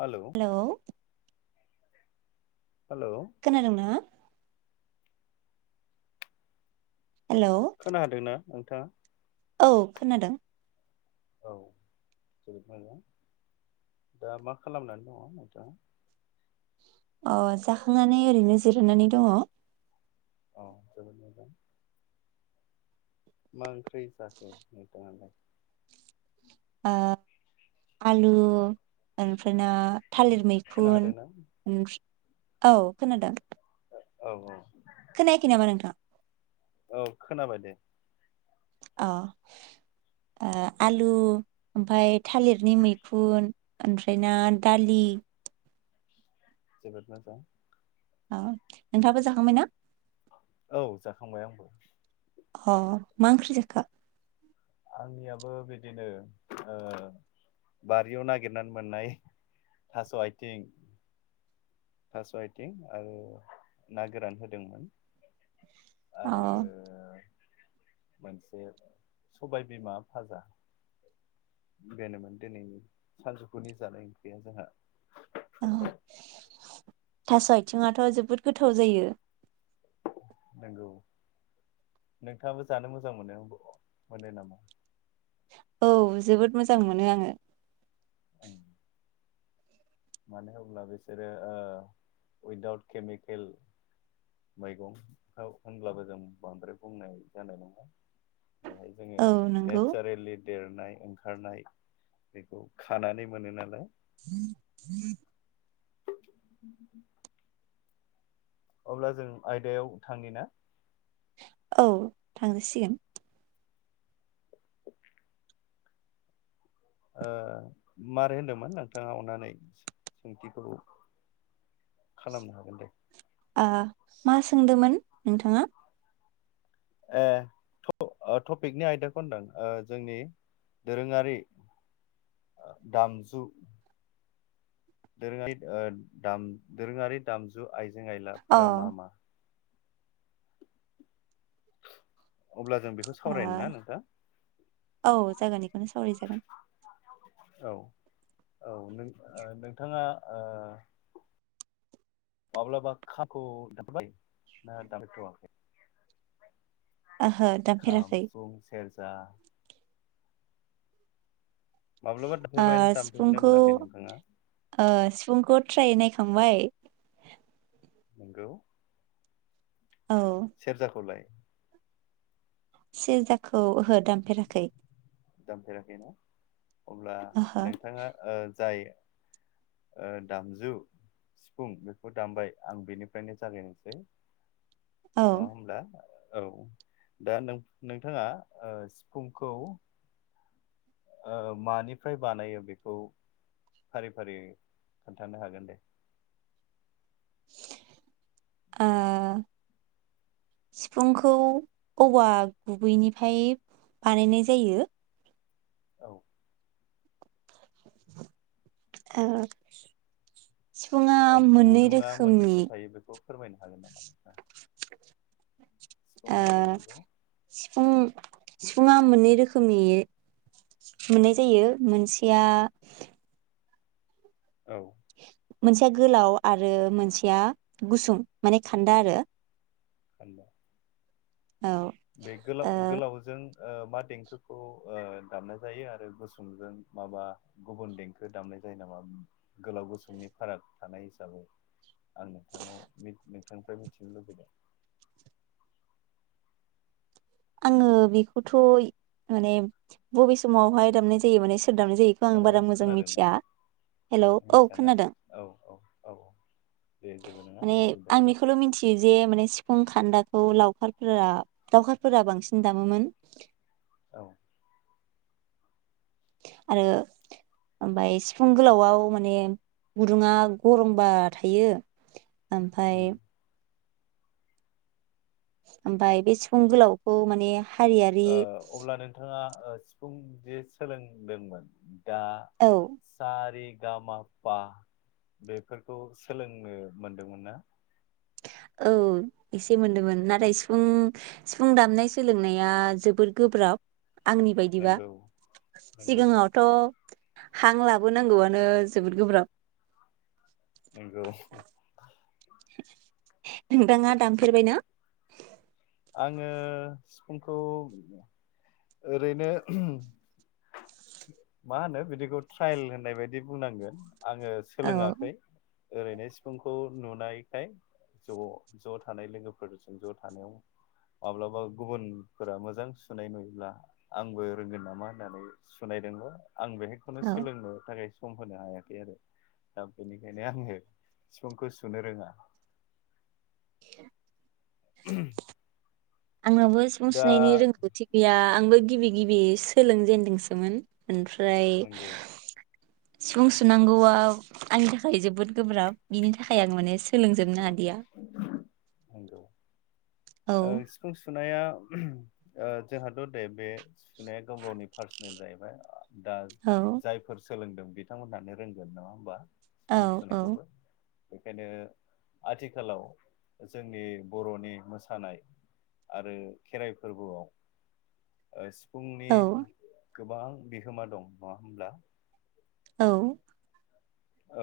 Hello hello hello खोनादोंना hello खोनादोंना नोंथांङा औ खोनादों औ जोबोद मोजां दा मा खालामनानै दङ नोंथाङा अ जाखांनानै ओरैनो जिरायनानै दङ अ जोबोद मोजां मा ओंख्रि जाखो नोंथाङालाय ओ आलु ओमफ्राय ना थालिर खोना मैखुन हादोंना? ओं औ खोनादों औ औ खोनायाखै नामा नोंथां औ खोनाबाय दे अ ओ आलु ओमफ्राय थालिरनि मैखुन ओमफ्राय ना दालि जोबोद मोजां औ नोंथांङाबो जाखांबाय ना औ जाखांबाय आंबो अ मा ओख्रि जाखो आंनियाबो बिदिनो ओ बारियाव नागिरनानै मोननाय थास' आइथिं थास' आइथिं आरो ना गोरान होदोंमोन आरो अ मोनसे सबाय बिमा फाजा बेनोमोन दिनैनि सानजौफुनि जानाय ओंख्रिया जोंहा औ थास' आथिङाथ' जोबोद गोथाव जायो नंगौ नोंथाङाबो जानो मोजां मोनो नामा औ जोबोद मोजां मोनो आङो औ मानो होनब्ला बिसोरो उइदाउट केमिकेल मैगंखौ होनब्लाबो जों बांद्राय बुंनाय जानाय नङा बेहाय जोङो औ नंगौ नेचारेलि देरनाय ओंखारनाय बेखौ खानानै मोनो नालाय ह अब्ला जों आयदायाव थाङि ना औ थांजासिगोन औ मारै होनदोंमोन नोंथाङा अननानै सोंथिखौ खालामनो हागोन दे मा सोंदोंमोन नोंथाङा ए टपिकनि आयदाखौ होनदों जोंनि दोरोङारि दामजु दोरोङारि दामजु आयजो आयजें अ आलाफोरा मा मा अब्ला जों बेखौ ओ सावरायनो ना नोंथां औ जागोन बेखौनो सावराय जागोन औ औ नोंथाङा माब्लाबा खाखु दामबाय ना दामथ'वाखै ओहो दामफेरासै आ माब्लाबा दामफेरबाय दामफेरनो सिफुंखौ मोनाखै नोंथाङा सिफुंखौ थ्रायनायखां होमबाय नंगौ औ सेरजाखौलाय सेरजाखौ औहो दामफेराखै दामफेराखैना अब्ला ओहो नोंथाङा औ जायो दामजु सिफुं बेखौ दामबाय आं बेनिफ्रायनो जागायनोसै औ नङा होनबा औ दा नोंथाङा सिफुंखौ मानिफ्राय बानायो बेखौ फारि फारि खोन्थानो हागोन दे सिफुंखौ औवा गुबैनिफ्राय बानायनाय जायो औ आ सिफुङा ओ मोननै गुदुङा रोखोमनि मोनबेसे थायो बेखौ फोरमायनो हागोन नामा नोंथाङा? आ सिफुंनि गुदुंखौ सिफुं सिफुंङा मोननै रोखोमनि मोननाय जायो मोनसेया औ मोनसेया गोलाव आरो मोनसेया गुसुं माने खानदा आरो खानदा औ बे गोलाव ओ गोलावजों ओ मा देंखोखौ ओ दामनाय जायो आरो गुसुंजों माबा गुबुन देंखो दामनाय जायो नामा गोलाव गुसुंनि फाराग थानाय हिसाबै आं नोंथांनाव नोंथांनिफ्राय मिथिनो लुबैदों आङो बेखौथ' माने बबे समावहाय दामनाय जायो माने दामनाय जायोखौ आं हेलौ बारा मोजां खोनादोंना मिथिया हेल' औ मिथियाना खोनादों औ औ औ औ दे जेबो नङा माने उसुबिदा आं गैया बेखौल' मिथियो जे माने सिफुं खानदा ओ लावखारफोरा दावखारफोरा बांसिन दामोमोन औ आरो ओमफ्राय सिफुं गोलावआव माने गुदुङा गरंबा थायो ओमफ्राय उम ओमफ्राय बे सिफुं गोलावखौ माने हारियारि ओ अब्ला नोंथाङा ओ सिफुं जे सोलोंदोंमोन दा औ सारि गा मा पा बेफोरखौ सोलोंनो मोनदोंमोन ना औ एसे मोनदोंमोन नाथाय सिफुं सिफुं दामनाय सोलोंनाया जोबोर गोब्राब आंनि बायदिबा नोंगौ नोंगौ सिगाङावथ' हां लाबोनांगौआनो जोबोद गोब्राब नंगौ नोंथाङा दामफेरबायना आङो सिफुंखौ ओरैनो मा होनो बिदिखौ ट्रायल होननाय बायदि बुंनांगोन आङो औ सोलोंङाखै ओरैनो सिफुंखौ नुनायखाय ज' ज' थानाय लोगोफोरजों ज' थानायाव माब्लाबा गुबुनफोरा मोजां सुनाय नुयोब्ला आंबो रोंगोन नामा होननानै सुनायदोंमोन आं मेथायखौनो औ सोलोंनो थाखाय सम होनो हायाखै आरो दा बेनिखायनो आङो सिफुंखौ सुनो रोङा [inaudible] आंनावबो सिफुं दा सुनायनि रोंगौथि गैया आंबो गिबि गिबि सोलोंजेनदोंसोमोन ओमफ्राय नंगौ सिफुं सुनांगौआ आंनि थाखाय जोबोद गोब्राब बिनि थाखाय आं माने सोलोंजोबनो हादिया नंगौ औ ओ सिफुं सुनाया ओ जोंहाथ' दे बे सुनाया गाव गावनि पार्सनेल जाहैबाय दा औ जायफोर सोलोंदों बिथांमोनहानो रोंगोन नङा होमबा औ सिफुं औ सुनायखौबो बेखायनो आथिखालाव जोंनि बर'नि मोसानाय आरो खेराइ फोरबोआव ओ सि सिफुंनि औ गोबां बिहोमा दं नङा होमब्ला औ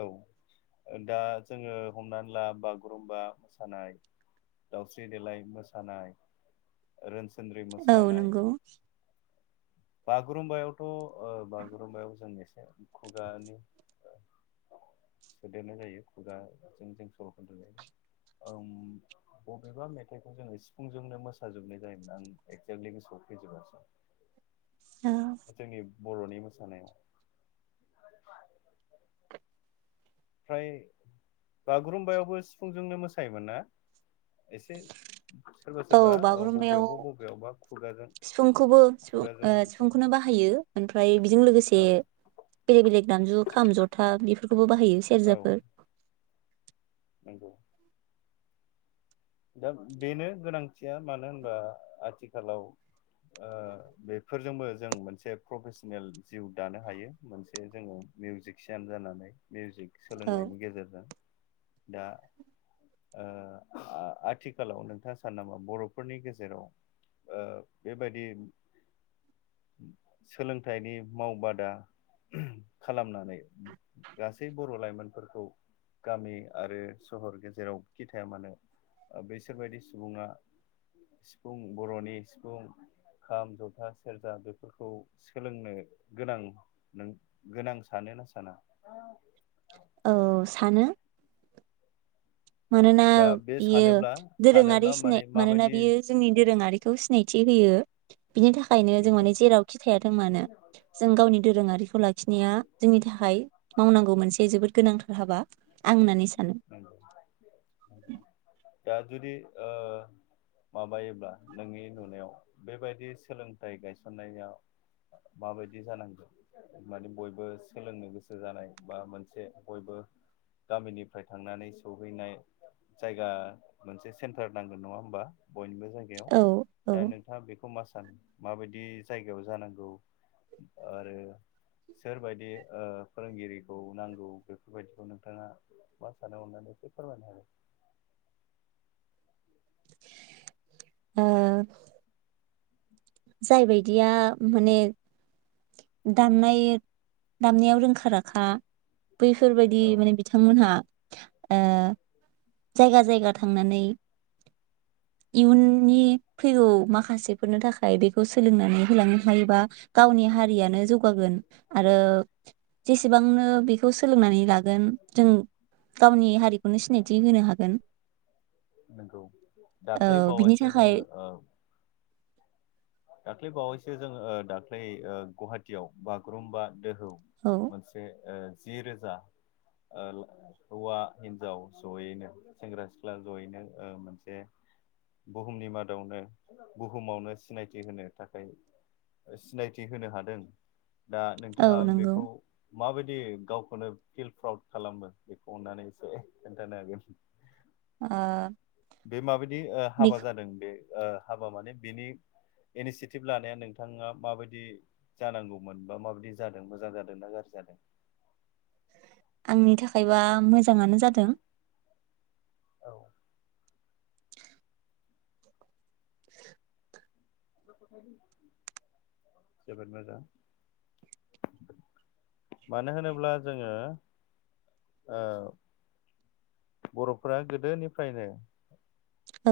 औ दा जोङो हमनानै ला बागुरुमबा मोसानाय दावस्रि देलाय मोसानाय रोन औ नंगौ बागुरुम्बायावथ' ओ बागुरुम्बायाव जों एसे खुगानि ओ सोदेरनाय जायो खुगाजों जों सल' खननाय जायो उम बबेबा मेथाइखौ जोङो सिफुंजोंनो मोसाजोबनाय जायोमोन आं एक्जेक्टलि गोसोआव फैजोबासै औ जोंनि बर'नि मोसानायाव ओमफ्राय बागुरुम्बायावबो सिफुंजोंनो मोसायोमोन ना एसे सोरबा औ सोरबा ओ बागुरुम्बायाव बबेयावबा बबेयावबा खुगाजों सिफुंखौबो सिफुं खुगाजों खन्थाइ सिफुंखौनो बाहायो ओमफ्राय बेजों लोगोसे औ बेलेक बेलेक दामजु खाम जथा बेफोर खौबो बाहायो औ सेरजाफोर नंगौ दा बेनो गोनांथिया मानो होनबा आथिखालाव ओ बेफोरजोंबो जों मोनसे प्रफेसनेल जिउ दानो हायो मोनसे जोङो मिउजिसियान जानानै मिउजिक औ सोलोंनायनि गेजेरजों दा ओ आ आथिखालाव नोंथाङा सानो नामा बर'फोरनि गेजेराव ओ बेबायदि सोलोंथाइनि मावबादा खालामनानै गासै बर' लाइमोनफोरखौ गामि आरो सहर गेजेरावखि थाया मानो बेैसोरबायदि सुबुङा सिफुं बर'नि सिफुं खाम जथा सेरजा बेफोरखौ सोलोंनो गोनां नों गोनां सानोना साना औ सानो मानोना दा बे बियो सानोब्ला दोरोङारि सानोब्ला माने सिनाय मानोना माबायदि बियो जोंनि दोरोङारिखौ सिनाय थि होयो बिनि थाखायनो जों नंगौ माने जेरावखि थायाथों मानो जों गावनि दोरोङारिखौ लाखिनाया जोंनि थाखाय मावनांगौ मोनसे जोबोद गोनांथार हाबा आं होननानै सानो नंगौ नंगौ [inaudible] दा जुदि ओ माबायोब्ला नोंनि नुनायाव बेबायदि सोलों नाथाय गायसननाया माबायदि जानांगोन माने बयबो सोलोंनो गोसो जानाय बा मोनसे बयबो गामिनिफ्राय थांनानै सहैनाय जायगा मोनसे सेन्टार नांगोन नङा होमबा बयनिबो [inaudible] ओ औ औ नोंथाङा बेखौ मा सा [unintelligible] माबायदि जायगायाव जानांगौ आरो सोरबायदि ओ फोरोंगिरिखौ नांगौ बेफोरबायदिखौ नोंथाङा मा सानो अननानै एसे फोरमायनो होलाय ओ जाय बायदिया माने दामनाय दामनायाव रोंखा रोखा बैफोरबायदि औ माने बिथांमोनहा ओ जायगा जायगा थांनानै इयुननि फैगौ माखासेफोरनो थाखाय बेखौ सोलोंनानै होलांनो हायोबा गावनि हारियानो जौगागोन आरो जेसेबांनो बे खौ सोलोंनानै लागोन जों गावनि हारिखौनो सिनाय नोंगौ औ दाख्लै बिनि बावासो थाखाय जोङो ओ दाख्लै बावैसो जों ओ दाख्लै ओ गुवाहाटियाव बागुरुम्बा दोहौ औ मोनसे ओ जि रोजा ओ हौवा हिन्जाव जयैनो सेंग्रा सिख्ला जयैनो ओ मोनसे बुहुमनि मादावनो बुहुमावनो सिनायथि होनो थाखाय सिनायथि होनो हादों दा औ नोंथाङा नंगौ बेखौ माबायदि गावखौनो फिल प्राउद खालामो बेखौ अननानै एसे खोनन्थानो हागोन ओ बेहाय माबायद दि ओ बे हाबा जादों बे ओ हाबा माने बिनि इनिसियेटिभ लानाया नोंथाङा माबायदि जानांगौमोन बा माबायदि जादों मोजां जादों ना गाज्रि जादों निथा खायबा मोजाङानो जादों औ [inaudible] जोबोद मोजां मानो होनोब्ला जोङो ओ बर'फोरा गोदोनिफ्रायनो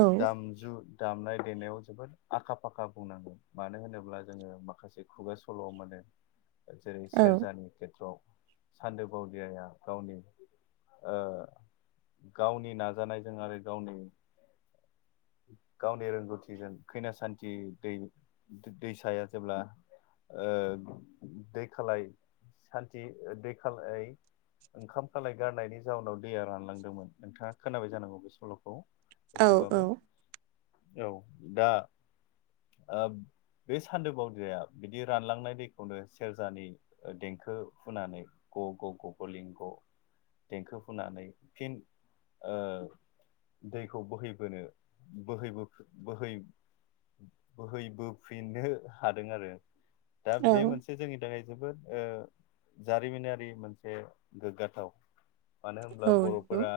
औ दामजु दामनाय गेलेनायाव जोबोद आखा फाखा बुंनांगोन मानो होनोब्ला जोङो माखासे खुगा सल' मोनो जेरै औ सेरजानि खेथ्र'आव सान्दो बावदियाया गावनि ओ गावनि नाजानायजों आरो गावनि गावनि रोंगौथिजों खैना सान्थि दै दैसाया जेब्ला ओ दै खालाय सान्थि ओ दै खालाय ओंखाम खालाय गारनायनि जाउनाव दैया रान लांदोंमोन नोंथाङा खोनाबाय जानांगौ बे सल'खौ औ औ एसेबाबो औ दा ओ बे सान्दो बावदाया बिदि रानलांनाय दैखौनो सेरजानि ओ देंखो हुनानै ग ग ग गि लिं ग' देंखो हुनानै फिन ओ दैखौ बोहैबोनो बोहैबो बोहै बोहैबोफिननो हादों आरो दा औ बे मोनसे जोंनि थाखाय जोबोद ओ जारिमिनारि मोनसे गोग्गाथाव मानो होनब्ला औ बर' नंगौ फोरा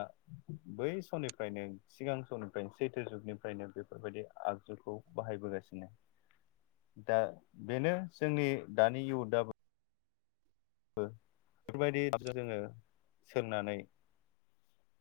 बै समनिफ्रायनो सिगां समनिफ्रायनो सैथो जुगनिफ्रायनो बेफोरबायदि आगजुखौ बाहायबोगासिनो दा बेनो जोंनि दानि इउदाबो बो बेफोरबायदि [inaudible] जोङो सोंनानै